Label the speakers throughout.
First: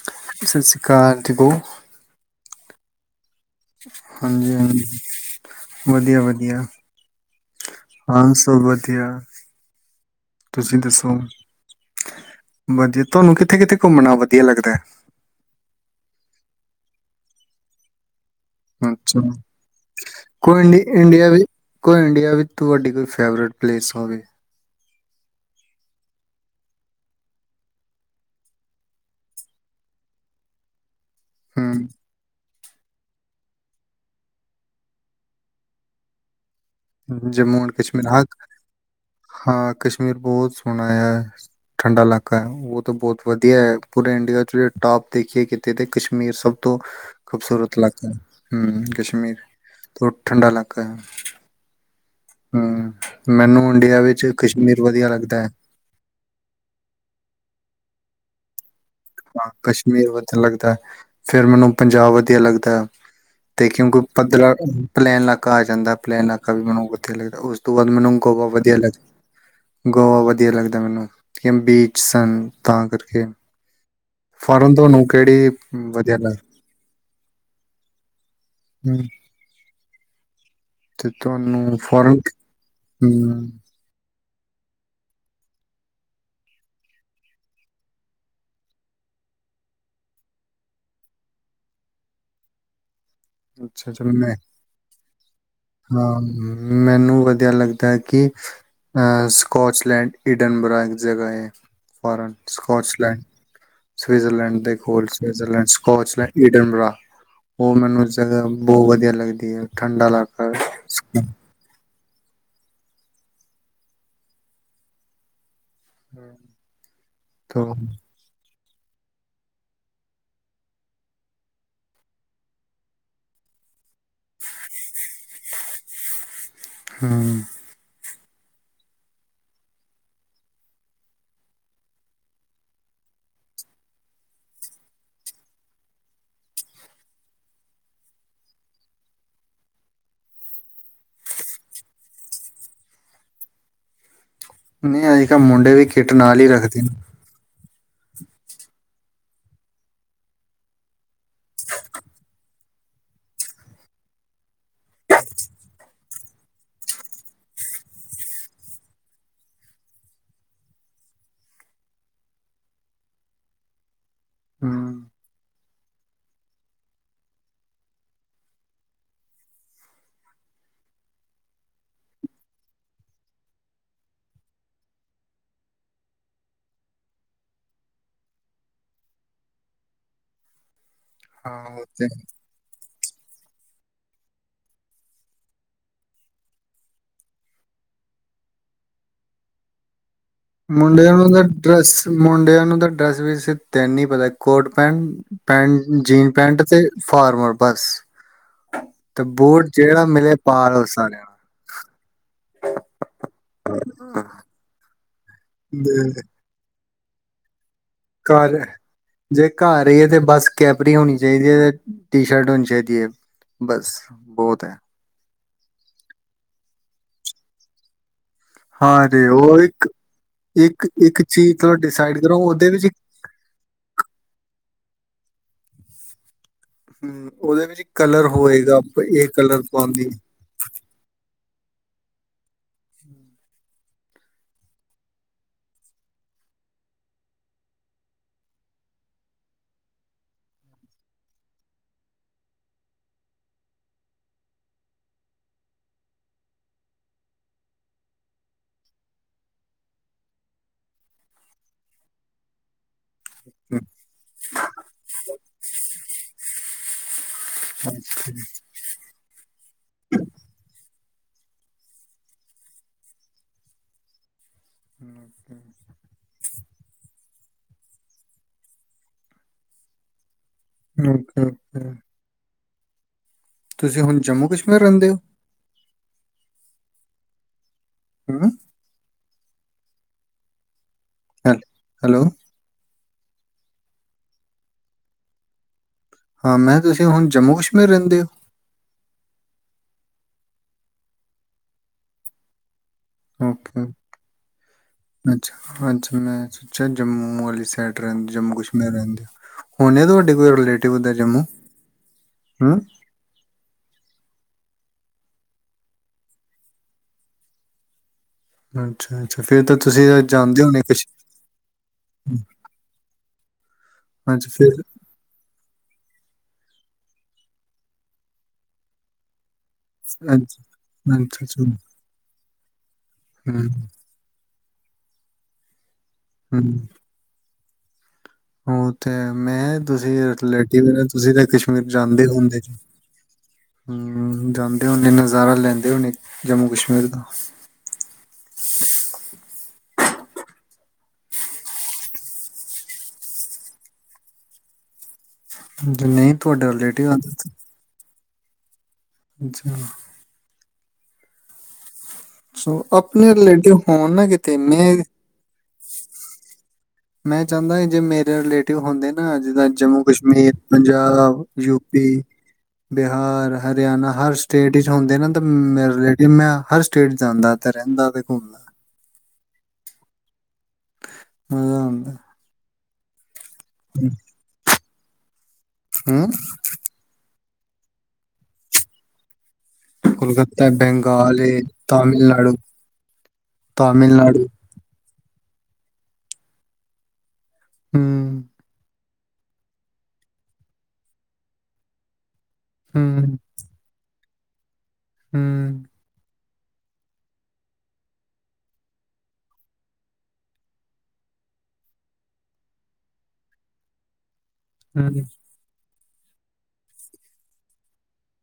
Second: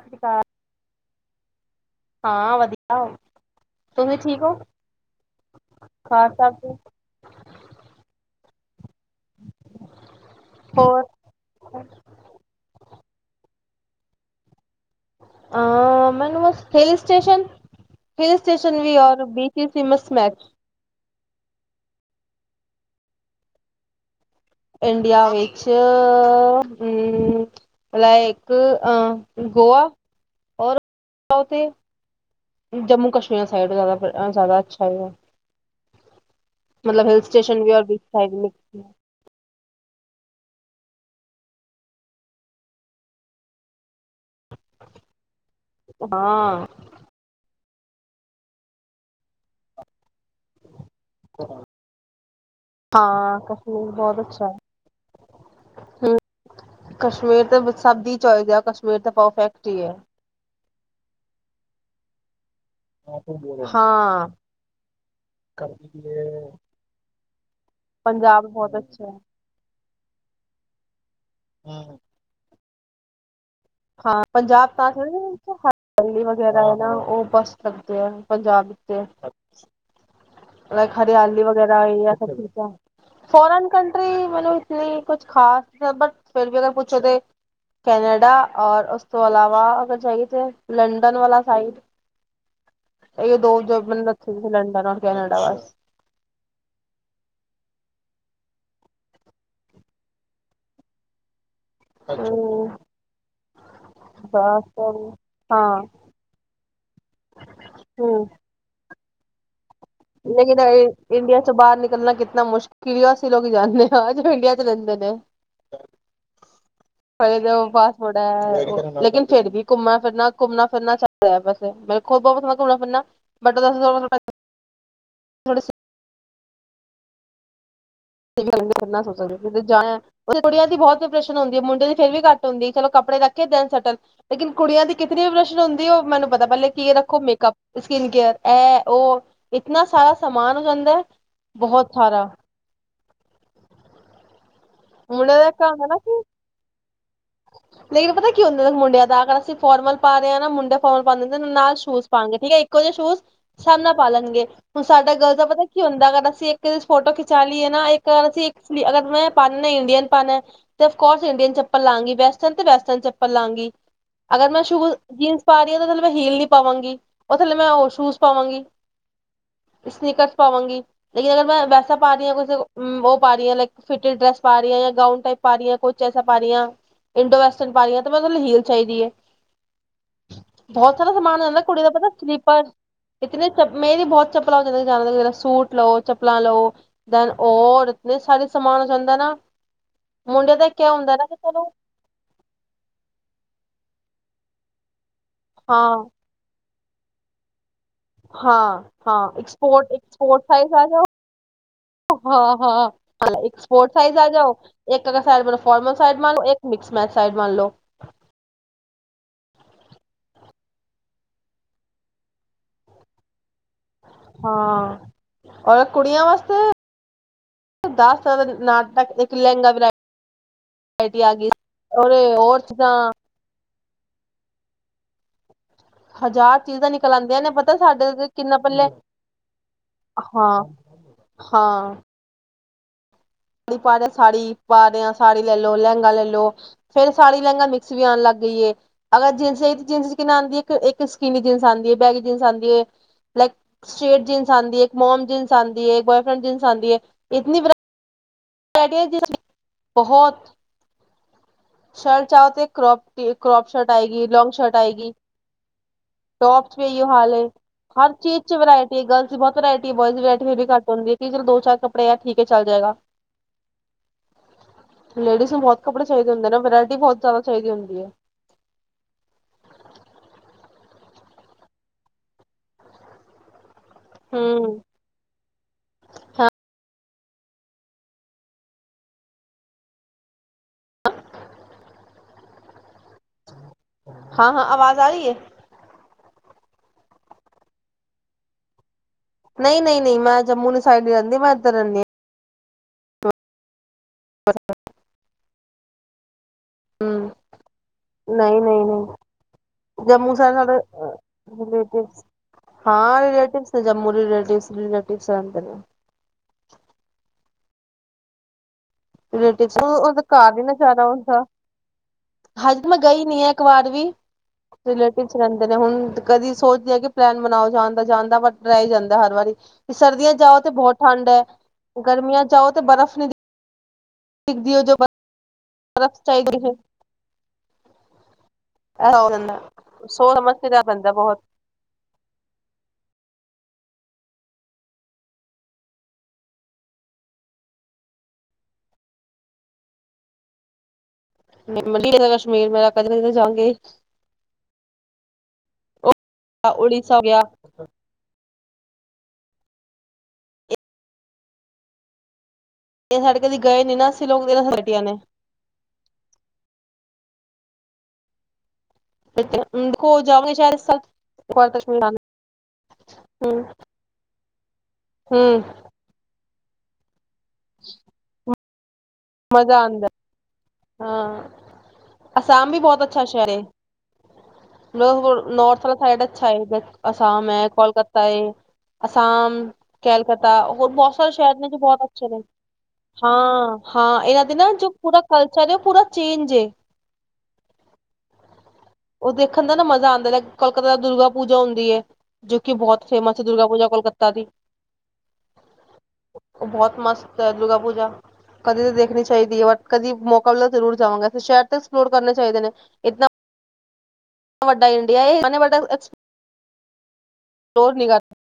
Speaker 1: ਸਤਿ ਸ਼੍ਰੀ ਅਕਾਲ
Speaker 2: ਸਤਿ ਸ਼੍ਰੀ ਅਕਾਲ ਠੀਕ ਹੋ।
Speaker 1: ਆ
Speaker 2: ਹਾਂਜੀ ਹਾਂਜੀ ਵਧੀਆ
Speaker 1: ਘਰ ਸਭ
Speaker 2: ਵਧੀਆ ਹਾਂ। [unintelligible] ਵਧੀਆ ਤੁਸੀਂ
Speaker 1: ਹੋਰ
Speaker 2: ਦੱਸੋ ਵਧੀਆ। ਤੁਹਾਨੂੰ ਕਿੱਥੇ ਕਿੱਤੇ ਘੁੰਮਣਾ ਵਧੀਆ ਲੱਗਦਾ।
Speaker 1: ਅਹ ਮੈਨੂੰ ਹਿਲ ਸਟੇਸ਼ਨ ਹਿਲ ਸਟੇਸ਼ਨ ਵੀ
Speaker 2: ਅੱਛਾ
Speaker 1: ਔਰ ਬੀਚਿਸ ਵੀ ਮਸਟ ਮੈਚ
Speaker 2: ਕੋਈ ਇੰਡੀ ਇੰਡੀਆ ਕੋਈ ਇੰਡੀਆ ਵਿੱਚ ਸਭ ਤੋਂ ਵੱਡੀ ਕੋਈ ਫੇਵਰੇਟ ਪਲੇਸ ਹੋਵੇ।
Speaker 1: ਇੰਡੀਆ ਵਿੱਚ ਲ ਇੱਕ ਗੋਆ ਹੋਰ ਤੇ
Speaker 2: ਹਮ
Speaker 1: ਜੰਮੂ ਕਸ਼ਮੀਰ ਸਾਈਡ ਜਿਆਦਾ ਜ਼ਿਆਦਾ ਅੱਛਾ ਹੈਗਾ। ਮਤਲਬ ਹਿਲ
Speaker 2: ਜੰਮੂ
Speaker 1: ਸਟੇਸ਼ਨ
Speaker 2: ਐਂਡ
Speaker 1: ਵੀ ਔਰ ਬੀਚ
Speaker 2: ਕਸ਼ਮੀਰ ਹਾਂ
Speaker 1: ਸਾਈਡ ਵੀ।
Speaker 2: ਹਾਂ ਕਸ਼ਮੀਰ ਬਹੁਤ ਸੋਹਣਾ ਹੈ ਠੰਡਾ ਇਲਾਕਾ ਹੈ ਉਹ ਤਾਂ ਬਹੁਤ ਵਧੀਆ ਹੈ ਪੂਰੇ ਇੰਡੀਆ ਟਾਪ ਦੇਖੀਏ ਕਿਤੇ ਤੇ ਕਸ਼ਮੀਰ ਸਭ
Speaker 1: ਹਾਂ
Speaker 2: ਤੋਂ ਖੂਬਸੂਰਤ ਇਲਾਕਾ ਹੂੰ ਕਸ਼ਮੀਰ ਬਹੁਤ ਠੰਡਾ ਇਲਾਕਾ ਹੈ। ਹਮ
Speaker 1: ਹਾਂ
Speaker 2: ਮੈਨੂੰ
Speaker 1: ਕਸ਼ਮੀਰ
Speaker 2: ਇੰਡੀਆ
Speaker 1: ਬਹੁਤ
Speaker 2: ਵਿੱਚ
Speaker 1: ਅੱਛਾ
Speaker 2: ਕਸ਼ਮੀਰ ਵਧੀਆ ਲੱਗਦਾ ਹੈ
Speaker 1: ਐ, ਹੂੰ ਕਸ਼ਮੀਰ ਤੇ ਸਭ ਦੀ ਚਾਹੀਦੇ ਆ ਕ
Speaker 2: ਹਾਂ, ਕਸ਼ਮੀਰ ਵਧਿਆ ਲੱਗਦਾ, ਫੇਰ ਮੈਂਨੂੰ ਪੰਜਾਬ ਵਧੀਆ ਅਲੱਗ ਦਾ ਕਿਉਂਕਿ
Speaker 1: ਹਾਂ
Speaker 2: ਪੱਧਰਾ ਪਲੈਨ ਇਲਾਕਾ ਆ ਜਾਂਦਾ, ਪਲੈਨ ਇਲਾਕਾ ਵੀ ਮੈਨੂੰ ਵਧੀਆ ਲੱਗਦਾ। ਉਸ ਤੋਂ ਬਾਅਦ ਮੈਨੂੰ
Speaker 1: ਪੰਜਾਬ
Speaker 2: ਗੋਵਾ ਵਧੀਆ
Speaker 1: ਬਹੁਤ
Speaker 2: ਲੱਗ,
Speaker 1: ਅੱਛਾ ਹੈ
Speaker 2: ਗੋਆ ਵਧੀਆ ਲੱਗਦਾ ਮੈਨੂੰ ਬੀਚ ਸਨ। ਤਾਂ ਕਰਕੇ
Speaker 1: ਹਾਂ, ਪੰਜਾਬ
Speaker 2: ਫੋਰਨ
Speaker 1: ਤਾਂ
Speaker 2: ਤੁਹਾਨੂੰ ਕਿਹੜੀ ਵਧੀਆ
Speaker 1: ਹ
Speaker 2: ਲੱਗ
Speaker 1: ਵਗੈਰਾ ਹੈ ਨਾ ਉਹ ਬੱਸ ਸਕਦੇ ਆ ਪੰਜ [inaudible]
Speaker 2: ਹਮ,
Speaker 1: ਲਾਈ
Speaker 2: ਤੇ
Speaker 1: ਹਰਿਆਲੀ
Speaker 2: ਤੁਹਾਨੂੰ
Speaker 1: ਵਗੈਰਾ
Speaker 2: ਫੋਰਨ
Speaker 1: ਸਭ,
Speaker 2: ਹਮ,
Speaker 1: ਫੋਰਨ ਕੰਟਰੀ ਮੈਨੂੰ ਇਸ ਲਈ ਕੁਛ ਖਾਸ ਨਹੀਂ, ਬਟ ਫੇਰ ਵੀ ਅਗਰ ਪੁੱਛੋ ਗੇ ਕੈਨੇਡਾ ਔਰ ਉਸ ਤੋਂ ਇਲਾਵਾ, ਅਗਰ ਜਾਏ ਤੇ ਲੰਡਨ ਵਾਲਾ ਸਾਈਡ। [inaudible]
Speaker 2: ਅੱਛਾ ਅੱਛਾ ਮੈਂ
Speaker 1: ਕੈਨੇਡਾ‌।
Speaker 2: ਹਾਂ ਮੈਨੂੰ ਵਧੀਆ ਲੱਗਦਾ ਐ, ਕਿ ਅ ਸਕੋਚਲੈਂਡ ਇਡਨਬਰਾ ਇੱਕ ਜਗ੍ਹਾ ਐ। ਫ
Speaker 1: ਹੂੰ
Speaker 2: ਸਕਚਲੈਂਡ ਸਿਵਜਰਲੈਂਡ ਦੇ ਕੋਲ
Speaker 1: ਬਸ
Speaker 2: ਸਿਵਜਰਲੈਂਡ
Speaker 1: ਹਾਂ
Speaker 2: ਸਕਚਲੈਂਡ, ਇਡਨਬਰਾ, ਉਹ ਮੈਨੂੰ
Speaker 1: ਹੂੰ
Speaker 2: ਜ਼ਿਆਦਾ ਬਹੁਤ ਵਧੀਆ ਲ ਲੱਗਦੀ ਠੰਡਾ ਲ
Speaker 1: ਇੰਡੀਆ ਤੋਂ ਬਾਹਰ ਨਿ ਨਿਕਲਨਾ ਕਿਤਨਾ ਮੁਸ਼ਕਿਲ ਆ, ਅਸੀਂ ਲੋਕ ਹੀ ਜਾਂਨੇ ਆ, ਜੋ ਇੰਡੀਆਂ ਚ ਰਹਿੰਦੇ ਨੇ। ਹਾਲੇ ਤਾਂ
Speaker 2: ਤੋਂ
Speaker 1: ਪਾਸਪੋਡ ਆ ਲੇਕਿਨ ਫਿਰ ਵੀ ਘੁੰਮਣਾ ਫਿਰਨਾ ਘੁੰਮਣਾ ਫਿਰਨਾ ਚਾਹੀਦਾ, ਵੈਸੇ ਵੇਖੋ ਆਪਾ ਵੀ ਧੋੜਾ ਘੁੰਮਣਾ ਫਿਰਨਾ ਬਟਾ ਦਸ ਥੋੜਾ ਸੇ
Speaker 2: ਹੂੰ।
Speaker 1: ਕੁੜੀਆਂ ਦੀ ਬਹੁਤ ਪ੍ਰਸ਼ਨ ਹੁੰਦੀਆਂ, ਮੁੰਡਿਆਂ ਦੀ ਫਿਰ ਵੀ ਘੱਟ ਹੁੰਦੀ, ਚਲੋ ਕੱਪੜੇ ਰੱਖੇ ਦਾਨ ਸਟਲ, ਲੇਕਿਨ ਕੁੜੀਆਂ ਦੀ ਕਿਤਨੀਸ਼ਨ ਹੁੰਦੀ, ਉਹ ਮੈਨੂੰ ਪਤਾ ਕੀ ਰੱਖੋ ਮੇਕਅਪ ਸਕਿਨ ਕੇਅਰ, ਇਹ ਉਹ ਇਤਨਾ ਸਾਰਾ ਸਮਾਨ ਹੋ ਜਾਂਦਾ ਬਹੁਤ ਸਾਰਾ
Speaker 2: ਨਹੀਂ, ਅੱਜ ਕੱਲ੍ਹ
Speaker 1: ਦਾ ਇੱਕ
Speaker 2: ਮੁੰਡੇ ਵੀ
Speaker 1: ਹੁੰਦਾ ਨਾ
Speaker 2: ਕਿੱਟ
Speaker 1: ਕਿ
Speaker 2: ਨਾਲ ਹੀ ਰੱਖਦੇ ਨੇ।
Speaker 1: ਲੇਕਿਨ ਪਤਾ ਕੀ ਹੁੰਦਾ ਮੁੰਡਿਆਂ ਦਾ, ਅਗਰ ਅਸੀਂ ਫੋਰਮਲ ਪਾ ਰਹੇ ਹਾਂ ਨਾ ਮੁੰਡੇ ਫੋਰਮਲ ਪਾਦੇ ਨਾਲ ਸ਼ੂਜ ਪਾਾਗੇ ਠੀਕ ਹੈ ਇੱਕੋ ਜਿਹੇ ਸ਼ੂਜ ਸਾਹਮ ਨਾਲ ਪਾ ਲਣਗੇ ਹੁਣ ਸਾਡਾ ਗਲਜ ਦਾ ਪਤਾ ਕੀ ਹੁੰਦਾ ਸਾ ਅਸੀਂ ਇੱਕ ਫੋਟੋ ਖਿਚਾ ਲਈਏ ਨਾ, ਇੱਕ ਅਸੀਂ ਅਗਰ ਮੈਂ ਪਾਣਾ ਇੰਡੀਅਨ ਪਾਉਣਾ ਤੇ ਅਫਕੋਰਸ ਇੰਡੀਅਨ ਚੱਪਲ ਲਾਗੀ। ਵੈਸਟਰਨ ਤੇ ਵੈਸਟਰਨ ਚੱਪਲ ਲਾਂਗੀ। ਅਗਰ ਮੈਂ ਸ਼ੂ
Speaker 2: ਹਮ
Speaker 1: ਜੀਨਸ ਪਾ ਨੀ ਉਹਦੇ ਥੱਲੇ ਮੈਂ ਹੀਲ ਨੀ ਪਾਵਾਂਗੀ, ਉਹ ਥੱਲੇ ਮੈਂ ਉਹ ਸ਼ੂਜ ਪਾਵਾਂਗੀ। ਸਨੀਕਰਸ ਪਾਵਾਂਗੀ ਲੇਕਿਨ ਅਗਰ ਮੈਂ ਵੈਸਾ ਪਾ ਰਹੀ ਹ ਉਹ ਪਾ ਰਹੀ ਹ ਲ ਫਿਟ ਡੈਸ ਪਾ ਰਹੀ ਜਾਂ ਗਾਊਨ ਟਪ ਪਾ ਰਹੀ ਹ ਕੁਸਾ ਪਾ ਰਹੀ ਆ। ਇੰਡੋ ਵੈਸਟਰਨ ਪਾ ਲਿਆ, ਤੇ ਮੈ ਉਹਦੇ ਨਾਂ ਲਹੀਲ ਚਾਹੀਦੀ ਐ। ਬਹੁਤ ਸਾਰਾ ਸਮਾਨ ਆਦਾ
Speaker 2: ਹਾਂ
Speaker 1: ਕੁੜੀ
Speaker 2: ਉਹ
Speaker 1: ਦਾ
Speaker 2: ਤੇ
Speaker 1: ਪਤਾ, ਸਲੀਪਰ ਇਤੇ ਮੇਰੀ ਬਹੁਤ ਚੱਪਲਾਂ ਹੋ ਜਾਂਦੀਆਂ, ਸੂਟ ਲਓ ਚੱਪਲਾਂ ਲਓ ਦੈਨ ਔਰ, ਇਤੇ ਸਾਰੇ ਸਮਾਨ ਹੋ ਜਾਂਦਾ ਨਾ। ਮੁੰਡੇ ਦਾ ਕਿਆ
Speaker 2: ਮੁੰਡੇਆ
Speaker 1: ਹੁੰਦਾ
Speaker 2: ਨੂੰ
Speaker 1: ਨਾ ਕਿ
Speaker 2: ਤੇ
Speaker 1: ਚਲੋ
Speaker 2: ਡਰੈਸ ਮੁੰਡਿਆਂ ਨੂੰ ਤਾਂ ਡਰੈਸ ਵੀ ਤਿੰਨ ਪਤਾ, ਕੋਟ ਪੈਟ ਪੈਂਟ
Speaker 1: ਹਾਂ
Speaker 2: ਜੀਨ ਪੈਂਟ ਤੇ ਫਾਰਮਰ ਬਸ
Speaker 1: ਹਾਂ
Speaker 2: ਤੇ ਬੂਟ ਜਿਹੜਾ ਮਿਲੇ ਪਾ
Speaker 1: ਹਾਂਪੋਟਪੋਰਟਜ਼
Speaker 2: ਲਓ
Speaker 1: ਆ ਜਾਓ
Speaker 2: ਸਾਰਿਆਂ
Speaker 1: ਹਾਂ ਹਾਂਪੋਰਟਾਈਜ਼ ਆ ਜਾਓ ਡ ਫੋਰਮਲ
Speaker 2: ਨੂੰ
Speaker 1: ਸਡ ਮ ਸਮੈ ਸਾਈਡ ਮੰਨ ਲਓ
Speaker 2: ਘਰ, ਜੇ ਘਰ ਹੀਏ ਤੇ ਬਸ ਕੈਪਰੀ ਹੋਣੀ ਚਾਹੀਦੀ ਏ ਤੇ ਟੀ ਸ਼ਰਟ ਹੋਨੀ ਚਾਹੀਦੀ ਏ। ਬਸ ਬਹੋਤ ਐ।
Speaker 1: ਹਾਂ ਔਰ ਕੁੜੀਆਂ ਵਾਸਤੇ, ਦਸ ਤਰ੍ਹਾਂ ਦੇ ਨਾਟਕ
Speaker 2: ਹਾਂਜੀ, ਉਹ
Speaker 1: ਲਹਿੰਗਾ
Speaker 2: ਇੱਕ, ਇੱਕ, ਇੱਕ
Speaker 1: ਵਰਾਇਟੀ ਆ ਗਈ।
Speaker 2: ਚੀਜ਼ ਤੁਸੀ
Speaker 1: ਔਰ
Speaker 2: ਡਿਸਾਈਡ ਕਰੋ
Speaker 1: ਹੋਰ
Speaker 2: ਉਹਦੇ ਵਿੱਚ
Speaker 1: ਚੀਜ਼ਾਂ ਹਜ਼ਾਰ ਚੀਜ਼ਾਂ ਨਿਕਲ
Speaker 2: ਹੂੰ,
Speaker 1: ਆਂਦੀਆਂ ਨੇ
Speaker 2: ਉਹਦੇ
Speaker 1: ਪਤਾ
Speaker 2: ਵਿੱਚ
Speaker 1: ਸਾਡੇ
Speaker 2: ਕਲਰ
Speaker 1: ਤੇ ਕਿੰਨਾ
Speaker 2: ਹੋਏਗਾ
Speaker 1: ਪੱਲੇ
Speaker 2: ਇਹ ਕਲਰ ਪਾਂਦੀ
Speaker 1: ਹਾਂ। ਹਾਂ। ਸਾੜੀ ਪਾ [unintelligible] ਸਾੜੀ ਪਾ ਰਹੇ ਹਾਂ, ਸਾੜੀ ਲੈ ਲਓ, ਲਹਿੰਗਾ ਲੈ ਲਓ, ਫਿਰ ਸਾੜੀ ਲਹਿੰਗਾ ਮਿਕਸ ਵੀ ਆਣ ਲੱਗ ਗਈ ਏ, ਅਗਰ ਜੀਨਸ ਲਈ ਜੀਨਸ ਕਿ ਆਂਦੀ ਹੈ ਇੱਕ ਸਕੀਨੀ ਜੀਨਸ ਆਂਦੀ ਏ, ਇੱਕ ਬੈਗੀ ਜੀਨਸ ਆਂਦੀ ਏ, ਲਾਈਕ ਸਟਰੇਟ ਜੀਨਸ ਆਂਦੀ ਏ, ਇੱਕ ਮੋਮ ਜੀਨਸ ਆਂਦੀ ਏ, ਇੱਕ ਬੋਇਫ੍ਰੈਂਡ ਜੀਨਸ ਆਂਦੀ ਏ, ਇਤਨੀ ਵਰਾਇ [unintelligible] ਬਹੋਤ [unintelligible] ਚਾਓ ਤੇ ਕਰੋਪ ਕਰੋਪ ਸ਼ਰਟ ਆਏਗੀ, ਲੌਂਗ ਸ਼ਰਟ ਆਏਗੀ, ਟੋਪਸ ਵੀ ਏਹੀਓ ਹਾਲ ਏ, ਹਰ ਚੀਜ਼ ਚ ਵਰਾਇਟੀ ਹੈ, ਗਰਲਸ ਦੀ ਬਹੋਤ ਵਰਾਇਟੀ ਏ, ਬੋਆਇਜ਼ ਦੀ ਵਰਾਇਟੀ ਫਿਰ ਵੀ ਘੱਟ ਹੁੰਦੀ ਐ। ਕਿ ਫਿਰ ਦੋ ਚਾਰ ਕੱਪੜੇ ਆ ਠੀਕ ਐ, ਚੱਲ ਜੇਗਾ। ਲੇਡੀਜ਼ ਨੂੰ ਬਹੁਤ ਕੱਪੜੇ ਚਾਹੀਦੇ ਹੁੰਦੇ ਨੇ ਬਰੈਡ ਬਹੁਤ ਜ਼ਿਆਦਾ ਚਾਹੀਦੀ ਹੁੰਦੀ ਐ।
Speaker 2: ਓਕੇ-ਓਕੇ। ਤੁਸੀਂ ਹੁਣ ਜੰਮੂ-ਕਸ਼ਮੀਰ ਰਹਿੰਦੇ ਹੋ? ਹੂੰ। ਹੈਲ, ਹੈਲੋ।
Speaker 1: ਹਾਂ-ਹਾਂ ਆਵਾਜ਼ ਆ ਰਹੀ ਏ?
Speaker 2: ਹਾਂ, ਮੈਂ ਤੁਸੀਂ ਹੁਨ ਜੰਮੂ ਕਸ਼ਮੀਰ ਰਹਿੰਦੇ ਹੋ?
Speaker 1: ਨਹੀਂ, ਨਹੀਂ, ਨਹੀਂ ਮੈਂ ਜੰਮੂ ਦੀ ਸਾਈਡ ਨੀ ਰਹਿੰਦੀ ਮੈਂ ਇੱਧਰ ਰਹਿਨੀ ਆਂ।
Speaker 2: ਓਕੇ। ਅੱਛਾ ਅੱਛਾ, ਮੈਂ ਸੋਚਿਆ
Speaker 1: ਹਾਂ ਹੂੰ
Speaker 2: ਜੰਮੂ ਵਾਲੀ ਸਾਈਡ ਰਹਿੰ ਜੰਮੂ
Speaker 1: ਨਹੀਂ ਨਹੀਂ
Speaker 2: ਕਸ਼ਮੀਰ
Speaker 1: ਨਹੀਂ
Speaker 2: ਰਹਿੰਦੇ, ਹੋਨੇ ਤੁਹਾਡੇ
Speaker 1: ਜੰਮੂ
Speaker 2: ਕੋਈ
Speaker 1: ਸਾਈਡ ਸਾਡੇ
Speaker 2: ਰਿਲੇਟਿਵ ਉਦ ਜੰਮੂ,
Speaker 1: ਰਿਲੇਟਿਵਸ
Speaker 2: ਹੈਂ?
Speaker 1: ਹਾਂ ਰਿਲੇਟਿਵਸ ਨੇ [unintelligible] ਰਿਲੇਟਿਵਸ ਰਹਿੰਦੇ ਨੇ।
Speaker 2: ਅੱਛਾ ਅੱਛਾ ਫਿਰ ਤਾਂ
Speaker 1: ਰਿਲੇਟਿਵ
Speaker 2: ਤੁਸੀਂ
Speaker 1: ਉਹਦੇ
Speaker 2: ਤਾਂ
Speaker 1: ਘਰ ਹੀ
Speaker 2: ਜਾਣਦੇ
Speaker 1: ਇੰਨਾ
Speaker 2: ਹੋਣੇ
Speaker 1: ਪਿਆਰਾ
Speaker 2: ਕੁਛ
Speaker 1: ਹੁੰਦਾ ਐ, ਹਜੇ ਮੈਂ ਗਈ ਨੀ ਇੱਕ ਵਾਰ ਵੀ
Speaker 2: ਅੱਛਾ ਫਿਰ ਅੱਛਾ
Speaker 1: ਰਿਲੇਟਿਵ ਰਹਿੰ ਹੁਨ ਕਦੀ ਸੋਚਦੇ ਆ ਕਿ ਪਲੈਨ ਬਨਾਓ ਜਾਨ ਦਾ, ਜਾਂਨ ਦਾ ਬਟ ਰਹ ਹੀ ਜਾਂਦਾ ਹਰ ਵਾਰੀ। ਵੀ ਸਰਦੀਆਂ ਜਾਓ ਤੇ ਬਹੁਤ
Speaker 2: ਅੱਛਾ
Speaker 1: ਠੰਡ ਐ,
Speaker 2: ਅੱਛਾ,
Speaker 1: ਗਰਮੀਆਂ ਜਾਓ ਬਰਫ਼ ਨੀ
Speaker 2: [unintelligible]
Speaker 1: ਦਿੱਖ ਦੀ ਓ ਜੋ ਬਰ ਤਫ ਚਾਈ [unintelligible]
Speaker 2: ਓ ਤੇ ਮੈਂ ਤੁਸੀਂ
Speaker 1: ਸੋਚ ਸਮਝ ਕੇ ਜਾਣਾ
Speaker 2: ਰਿਲੇਟਿਵ
Speaker 1: ਪੈਂਦਾ
Speaker 2: ਤੁਸੀਂ
Speaker 1: ਬਹੁਤ
Speaker 2: ਤਾਂ ਕਸ਼ਮੀਰ ਜਾਂਦੇ ਹੁੰਦੇ ਜਾਂਦੇ ਹੋਨੇ ਨਜ਼ਾਰਾ ਲੈਂਦੇ ਹੋਨੇ ਜੰਮੂ ਕਸ਼ਮੀਰ ਦਾ।
Speaker 1: [unintelligible] ਕਸ਼ਮੀਰ ਮੇਰਾ ਕਦੇ ਤੇ ਜਾਾਂਗੇ।
Speaker 2: ਨਹੀਂ ਤੁਹਾਡਾ ਰਿਲੇਟਿਵ ਹੈ
Speaker 1: ਹੋ
Speaker 2: ਨਾ
Speaker 1: ਗਿਆ
Speaker 2: ਉੱਥੇ। ਅੱਛਾ। ਸੋ
Speaker 1: ਇਹ
Speaker 2: ਅਪਨੇ
Speaker 1: ਸਾਡੇ ਕਦੀ
Speaker 2: ਰਿਲੇਟਿਵ
Speaker 1: ਗਏ ਨੀ
Speaker 2: ਹੋਨ ਨਾ
Speaker 1: ਅਸੀਂ ਲੋਕ
Speaker 2: ਕਿਤੇ ਮੈਂ
Speaker 1: ਬੇਟੀਆਂ ਨੇ
Speaker 2: ਮੈਂ ਚਾਂਦਾ ਜੇ ਮੇਰੇ ਰਿਲੇ ਤੇ ਹੁੰਦੇ ਨਾ ਜਿੱਦਾਂ ਜੱਮੁ,
Speaker 1: ਦੇਖੋ
Speaker 2: ਕਸ਼ਮੀਰ,
Speaker 1: ਜਾਵਾਂਗੇ ਸ਼ਾਇਦ ਇਸ
Speaker 2: ਪੰਜਾਬ,
Speaker 1: ਸਾਲ ਕਸ਼ਮੀਰ ਆਣਾ
Speaker 2: ਯੂਪੀ, ਬਿਹਾਰ,
Speaker 1: ਹੂੰ
Speaker 2: ਹਰਿਆਣਾ ਹਰ ਸਟੇਟ ਵਿੱਚ ਹੁੰਦੇ ਨਾ
Speaker 1: ਹੂੰ
Speaker 2: ਤਾਂ ਮੇ ਰਿਲੇਟਿਵ ਮੈਂ- ਹਰ ਸਟੇਟ- ਜਾਂਦਾ ਤੇ ਰਹਿੰਦਾ ਵੀ ਘੁੰਮਲੈ
Speaker 1: ਮਜ਼ਾ ਆਂਦਾ - ਹਾਂ
Speaker 2: ਮਜ਼ਾ
Speaker 1: ਅਸਾਮ ਵੀ ਬਹੁਤ- ਅੱਛਾ ਸ਼ਹਿਰ ਏ -
Speaker 2: ਹਮ-
Speaker 1: ਲੋਗ ਹੁਣ ਨੌਰਥ ਵਾਲਾ ਸਾਈਡ ਅੱਛਾ ਹੈ। ਅਸਾਮ ਹੈ- ਕੋਲਕਤਾ ਏ ਅਸਾਮ- ਕੈਲਕੱਤਾ
Speaker 2: ਕੋਲਕਾਤਾ
Speaker 1: ਹੋਰ ਬਹੁਤ ਸਾਰੇ
Speaker 2: ਬੰਗਾਲ
Speaker 1: ਸ਼ਹਿਰ
Speaker 2: ਏ,
Speaker 1: ਨੇ ਜੋ ਬਹੁਤ ਅੱਛੇ ਨੇ
Speaker 2: ਤਾਮਿਲਨਾਡੂ
Speaker 1: ਹਾਂ ਹਾਂ ਇਹਨਾਂ ਦੇ ਨਾ ਜੋ- ੜਾ [unintelligible] ਕਲਚਰ ਹੈ ਪੂਰਾ ਚੇਂਜ ਏ।
Speaker 2: ਹਮ-
Speaker 1: ਉਹ ਦੇਖਣ ਦਾ ਨਾ ਮਜ਼ਾ ਆਉਂਦਾ ਲਾਈਕ ਕੋਲਕਤਾ ਦੁਰਗਾ ਪੂਜਾ ਹੁੰਦੀ ਹੈ। ਜੋ ਕਿ ਬਹੁਤ ਫੇਮਸ ਹੈ ਦੁਰਗਾ ਪੂਜਾ। ਕੋਲਕਤਾ ਤਾਂ ਦੀ-
Speaker 2: ਹਮ-
Speaker 1: ਉਹ ਬਹੁਤ ਮਸਤ ਹੈ ਦੁਰਗਾ ਪੂਜਾ ਕਦੀ ਤਾਂ ਦੇਖਣੀ ਚਾਹੀਦੀ ਹੈ ਬਟ- ਕਦੀ ਮੌਕਾ ਮਿਲਾ ਜ਼ਰੂਰ ਜਾਵਾਂਗੇ ਸ਼ਹਿਰ ਤੇ ਐਕਸਪਲੋਰ ਕਰਨੇ ਚਾਹੀਦੇ ਨੇ ਇਤਨਾ- ਵੱਡਾ ਇੰਡੀਆ ਇਹਏ ਵਡ ਸੋਰ ਨਿਗਾਾਲਾ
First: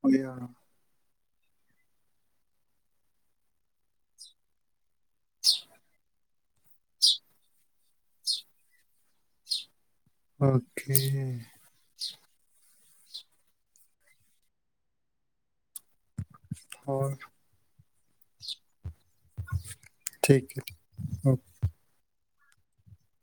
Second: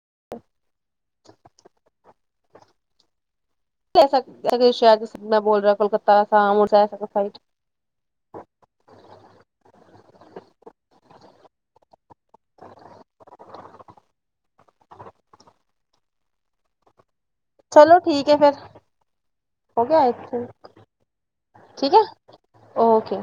Speaker 2: ਹ [unintelligible]
Speaker 1: ਸ਼ਰ ਮੈਂ ਬੋਲ ਰਿਹਾ ਕੋਲਕਤਾ ਅਸਾਮ
Speaker 2: ਓਕੇ-
Speaker 1: [inaudible]
Speaker 2: ਹੋਰ-
Speaker 1: ਚਲੋ ਠੀਕ ਹੈ ਫੇਿਰ। ਹੋ ਗਿਆ ਇੱਥੇ -ਠੀਕ ਹੈ। ਓਕੇ।